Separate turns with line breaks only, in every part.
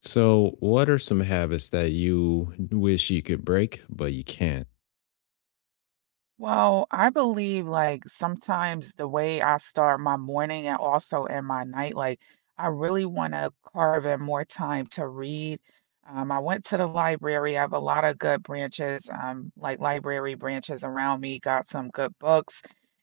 So, what are some habits that you wish you could break but you can't?
Well, I believe like sometimes the way I start my morning and also in my night, like I really want to carve in more time to read. I went to the library. I have a lot of good branches, like library branches around me, got some good books.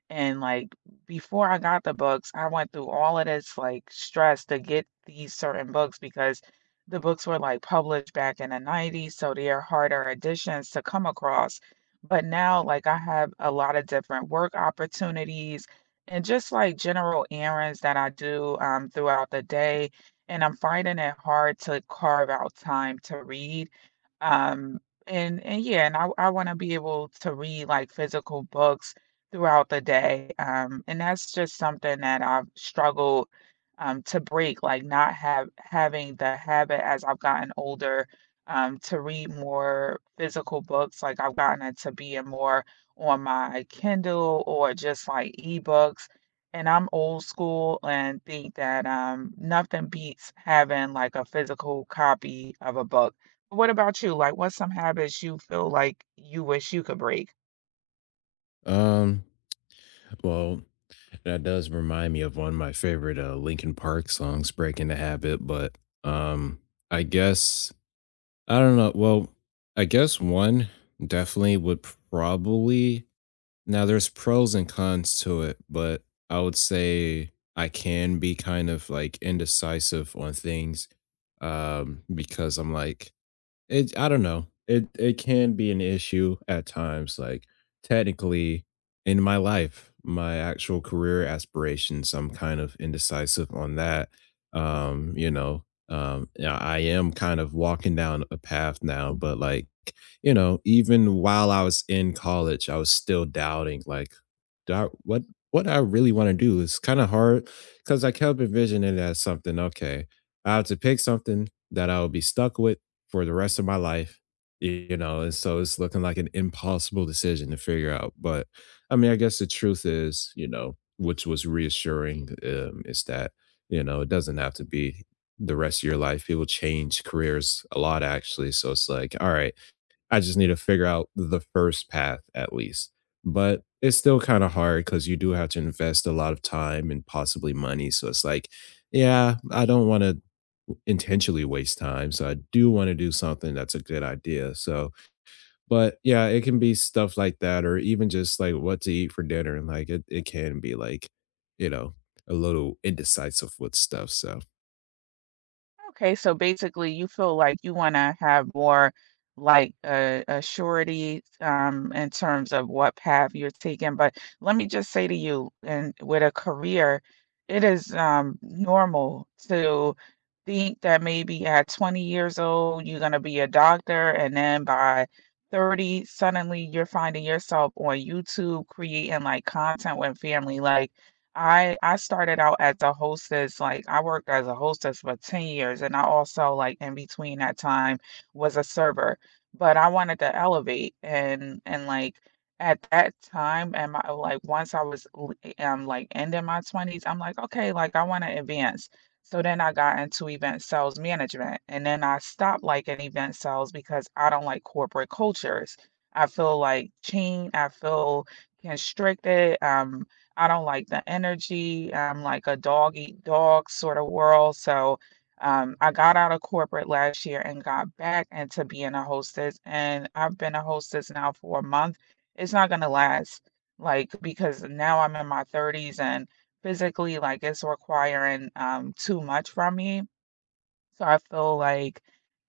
And like before I got the books, I went through all of this like stress to get these certain books because the books were like published back in the 90s, so they are harder editions to come across. But now, like, I have a lot of different work opportunities and just like general errands that I do throughout the day. And I'm finding it hard to carve out time to read. Um, and yeah, and I want to be able to read like physical books throughout the day. And that's just something that I've struggled to break, like not have having the habit as I've gotten older to read more physical books. Like I've gotten into being more on my Kindle or just like ebooks. And I'm old school and think that nothing beats having like a physical copy of a book. What about you? Like, what's some habits you feel like you wish you could break?
Um, well, that does remind me of one of my favorite Linkin Park songs, "Breaking the Habit." But um, I guess I don't know. Well, I guess one definitely would probably. Now, there's pros and cons to it, but I would say I can be kind of like indecisive on things because I'm like It I don't know. It can be an issue at times, like, technically, in my life, my actual career aspirations, I'm kind of indecisive on that. Um, you know, yeah, I am kind of walking down a path now, but, like, you know, even while I was in college, I was still doubting, like, "Do I, what I really wanna do?" It's kinda hard because I kept envisioning it as something, "Okay, I have to pick something that I'll be stuck with for the rest of my life, you know, and so it's looking like an impossible decision to figure out." But I mean, I guess the truth is, you know, which was reassuring is that, you know, it doesn't have to be the rest of your life. People change careers a lot, actually. So it's like, all right, I just need to figure out the first path at least. But it's still kind of hard because you do have to invest a lot of time and possibly money. So it's like, yeah, I don't want to intentionally waste time. So I do want to do something that's a good idea. So, but yeah, it can be stuff like that, or even just like what to eat for dinner. And like it can be like, you know, a little indecisive with stuff. So,
Okay, so basically, you feel like you want to have more like a surety in terms of what path you're taking. But let me just say to you, and with a career, it is normal to think that maybe at 20 years old, you're going to be a doctor, and then by 30, suddenly you're finding yourself on YouTube creating like content with family. Like, I started out as a hostess, like, I worked as a hostess for 10 years, and I also, like, in between that time was a server, but I wanted to elevate, and like, at that time and my like, once I was like, ending my 20s, I'm like, "Okay, like, I wanna advance." So then I got into event sales management, and then I stopped liking event sales because I don't like corporate cultures. I feel, like, chained, I feel constricted, I don't like the energy. I'm like a dog eat dog sort of world. So I got out of corporate last year and got back into being a hostess. And I've been a hostess now for a month. It's not going to last, like, because now I'm in my 30s and physically, like, it's requiring too much from me, so I feel like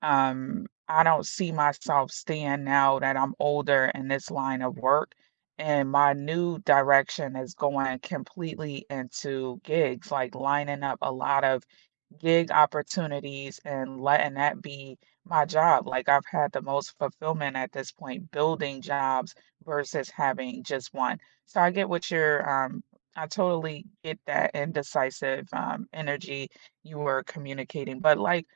I don't see myself staying now that I'm older in this line of work. And my new direction is going completely into gigs, like lining up a lot of gig opportunities and letting that be my job. Like I've had the most fulfillment at this point building jobs versus having just one. So I get what you're I totally get that indecisive energy you were communicating. But like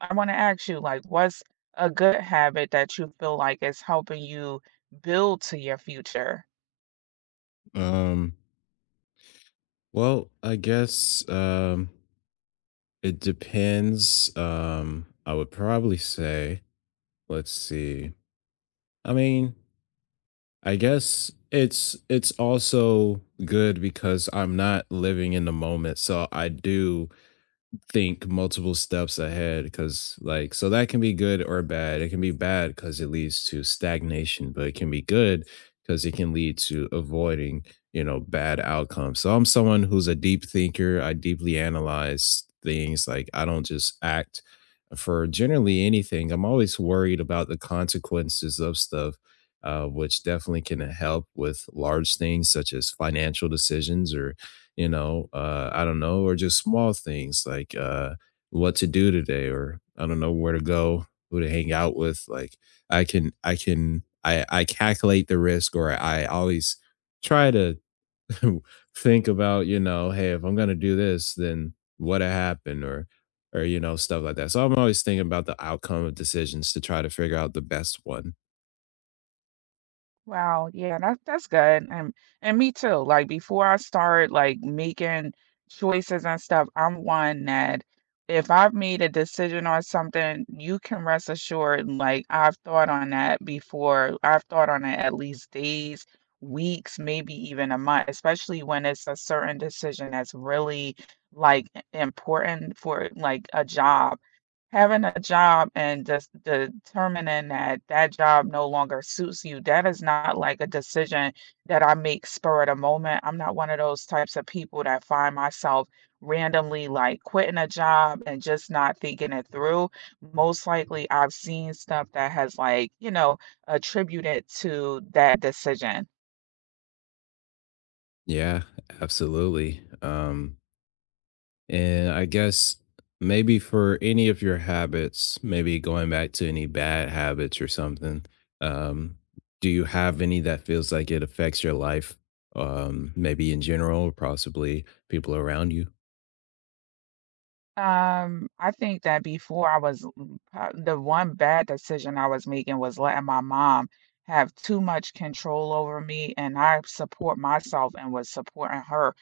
I want to ask you like what's a good habit that you feel like is helping you build to your future?
um, well, I guess, um, it depends. I would probably say, let's see. I mean, I guess it's also good because I'm not living in the moment. So I do think multiple steps ahead because like so that can be good or bad. It can be bad because it leads to stagnation, but it can be good because it can lead to avoiding, you know, bad outcomes. So I'm someone who's a deep thinker. I deeply analyze things, like I don't just act for generally anything. I'm always worried about the consequences of stuff, which definitely can help with large things such as financial decisions or, you know, I don't know, or just small things like what to do today, or I don't know where to go, who to hang out with. Like I can I can I calculate the risk, or I always try to think about, you know, hey, if I'm going to do this, then what happened, or, you know, stuff like that. So I'm always thinking about the outcome of decisions to try to figure out the best one.
Wow, yeah, that's good, and me too. Like before I start like making choices and stuff, I'm one that if I've made a decision on something, you can rest assured like I've thought on that before. I've thought on it at least days, weeks, maybe even a month, especially when it's a certain decision that's really like important for like a job. Having a job and just determining that job no longer suits you, that is not like a decision that I make spur of the moment. I'm not one of those types of people that find myself randomly like quitting a job and just not thinking it through. Most likely, I've seen stuff that has like, you know, attributed to that decision.
Yeah, absolutely. And I guess maybe for any of your habits, maybe going back to any bad habits or something, um, do you have any that feels like it affects your life? Maybe in general, or possibly people around you?
I think that before I was l the one bad decision I was making was letting my mom have too much control over me, and I support myself and was supporting her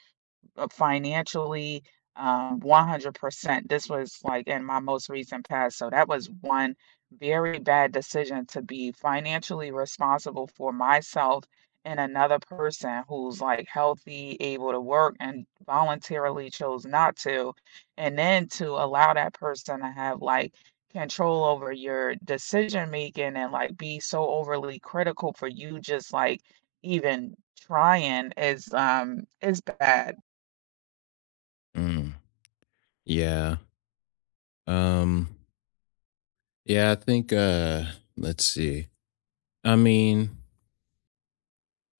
financially, 100%. This was like in my most recent past. So that was one very bad decision to be financially responsible for myself and another person who's like healthy, able to work, and voluntarily chose not to. And then to allow that person to have like control over your decision making and like be so overly critical for you just like even trying is bad.
Mm, yeah. Um, yeah, I think let's see. I mean,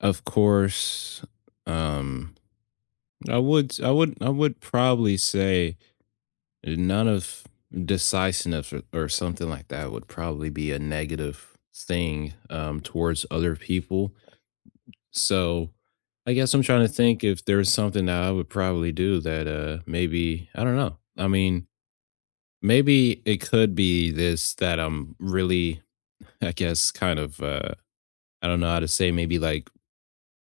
of course, um I would probably say none of decisiveness or something like that would probably be a negative thing towards other people. So I guess I'm trying to think if there's something that I would probably do that, maybe, I don't know. I mean, maybe it could be this that I'm really, I guess, kind of I don't know how to say, maybe like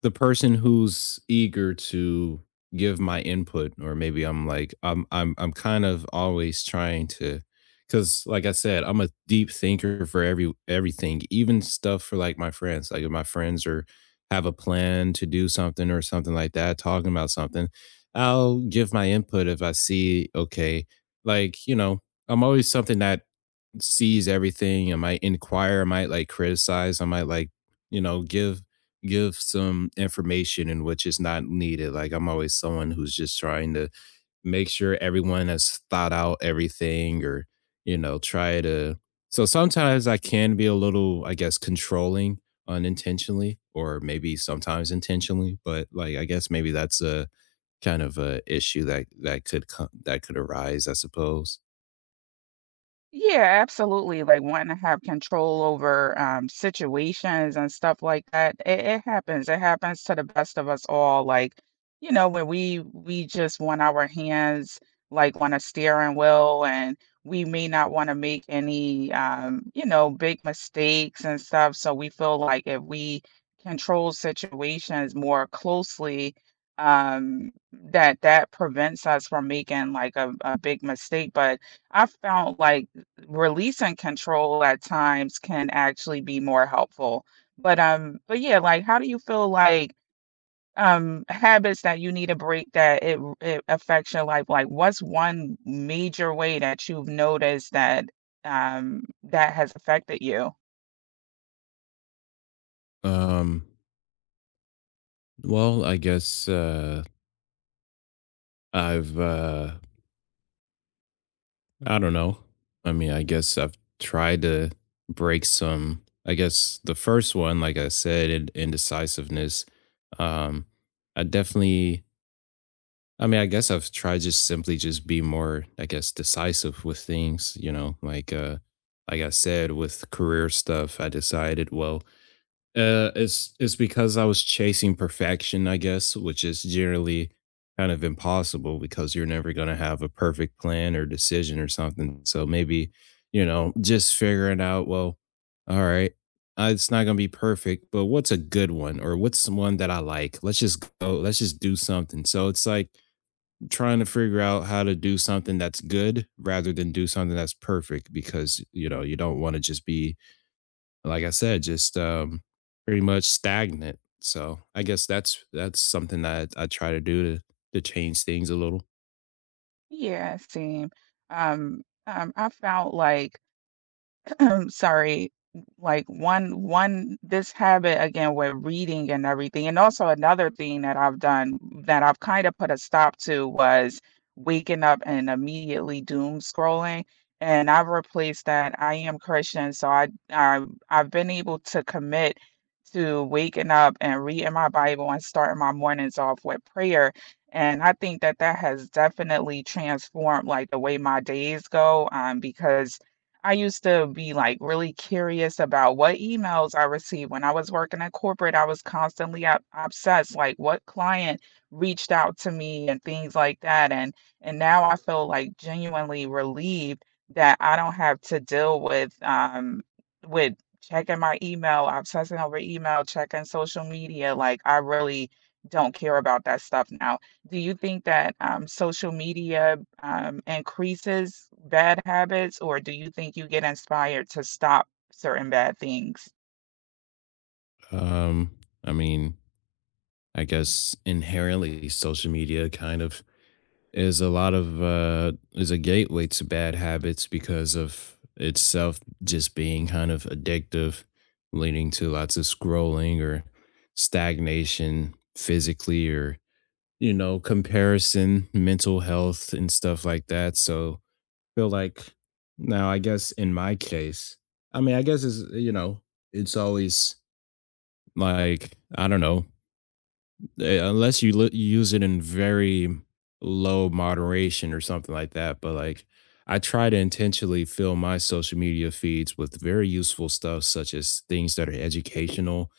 the person who's eager to give my input, or maybe I'm like I'm kind of always trying to, cuz like I said, I'm a deep thinker for everything, even stuff for like my friends. Like if my friends are have a plan to do something or something like that, talking about something, I'll give my input if I see, okay, like, you know, I'm always something that sees everything. I might inquire, I might like criticize, I might like, you know, give some information in which is not needed. Like I'm always someone who's just trying to make sure everyone has thought out everything, or, you know, try to. So sometimes I can be a little, I guess, controlling unintentionally, or maybe sometimes intentionally, but like I guess maybe that's a kind of a issue that could come that could arise, I suppose.
Yeah, absolutely. Like wanting to have control over situations and stuff like that. It happens. It happens to the best of us all. Like, you know, when we just want our hands like on a steering wheel, and we may not want to make any you know, big mistakes and stuff. So we feel like if we control situations more closely, that that prevents us from making like a big mistake. But I found like release and control at times can actually be more helpful. But yeah, like how do you feel like habits that you need to break that it affects your life? Like what's one major way that you've noticed that that has affected you?
Um well, I guess I've uh I don't know. I mean, I guess I've tried to break some. I guess the first one, like I said, indecisiveness. Um, I definitely. I mean, I guess I've tried just simply just be more, I guess, decisive with things. You know, like I said, with career stuff, I decided well. It's because I was chasing perfection, I guess, which is generally kind of impossible because you're never going to have a perfect plan or decision or something. So maybe, you know, just figuring out, well, all right, it's not going to be perfect, but what's a good one, or what's one that I like? Let's just go, let's just do something. So it's like trying to figure out how to do something that's good rather than do something that's perfect, because, you know, you don't want to just be, like I said, just, pretty much stagnant. So, I guess that's something that I try to do to change things a little.
Yeah, same. I felt like sorry, like one this habit again with reading and everything and also another thing that I've done that I've kind of put a stop to was waking up and immediately doom scrolling, and I've replaced that. I am Christian, so I I've been able to commit to waking up and reading my Bible and starting my mornings off with prayer, and I think that that has definitely transformed like the way my days go because I used to be like really curious about what emails I received. When I was working in corporate, I was constantly obsessed, like what client reached out to me and things like that. And now I feel like genuinely relieved that I don't have to deal with with checking my email, obsessing over email, checking social media. Like I really don't care about that stuff now. Do you think that social media increases bad habits, or do you think you get inspired to stop certain bad things?
Um, I mean, I guess inherently social media kind of is a lot of, is a gateway to bad habits because of itself just being kind of addictive, leading to lots of scrolling or stagnation physically, or, you know, comparison, mental health, and stuff like that. So, feel like now I guess in my case, I mean, I guess it's you know, it's always like I don't know, eh, unless you use it in very low moderation or something like that. But like, I try to intentionally fill my social media feeds with very useful stuff, such as things that are educational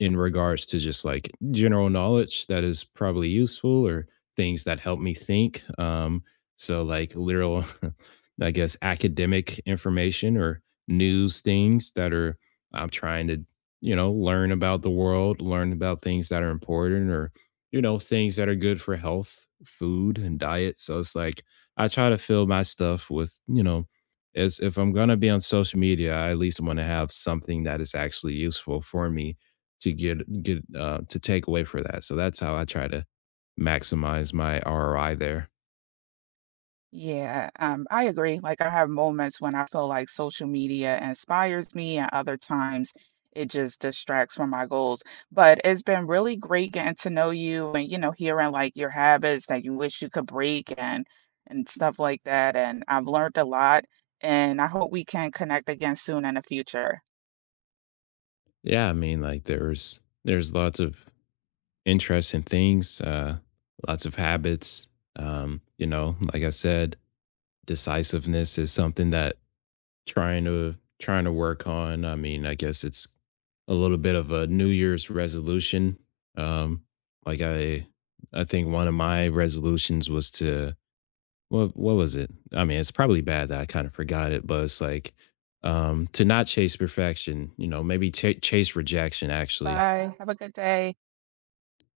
in regards to just like general knowledge that is probably useful, or things that help me think. So like literal, I guess, academic information or news things that are, I'm trying to, you know, learn about the world, learn about things that are important, or, you know, things that are good for health, food and diet. So it's like I try to fill my stuff with, you know, as if I'm gonna be on social media, I at least want to have something that is actually useful for me to get to take away for that. So that's how I try to maximize my ROI there.
Yeah, I agree. Like I have moments when I feel like social media inspires me, and other times it just distracts from my goals. But it's been really great getting to know you and, you know, hearing like your habits that you wish you could break and stuff like that. And I've learned a lot, and I hope we can connect again soon in the future.
Yeah, I mean, like there's lots of interesting things, lots of habits. You know, like I said, decisiveness is something that trying to work on. I mean, I guess it's a little bit of a New Year's resolution. Um, like I think one of my resolutions was to, what was it? I mean, it's probably bad that I kind of forgot it, but it's like to not chase perfection, you know, maybe ta chase rejection actually.
Bye. Have a good day.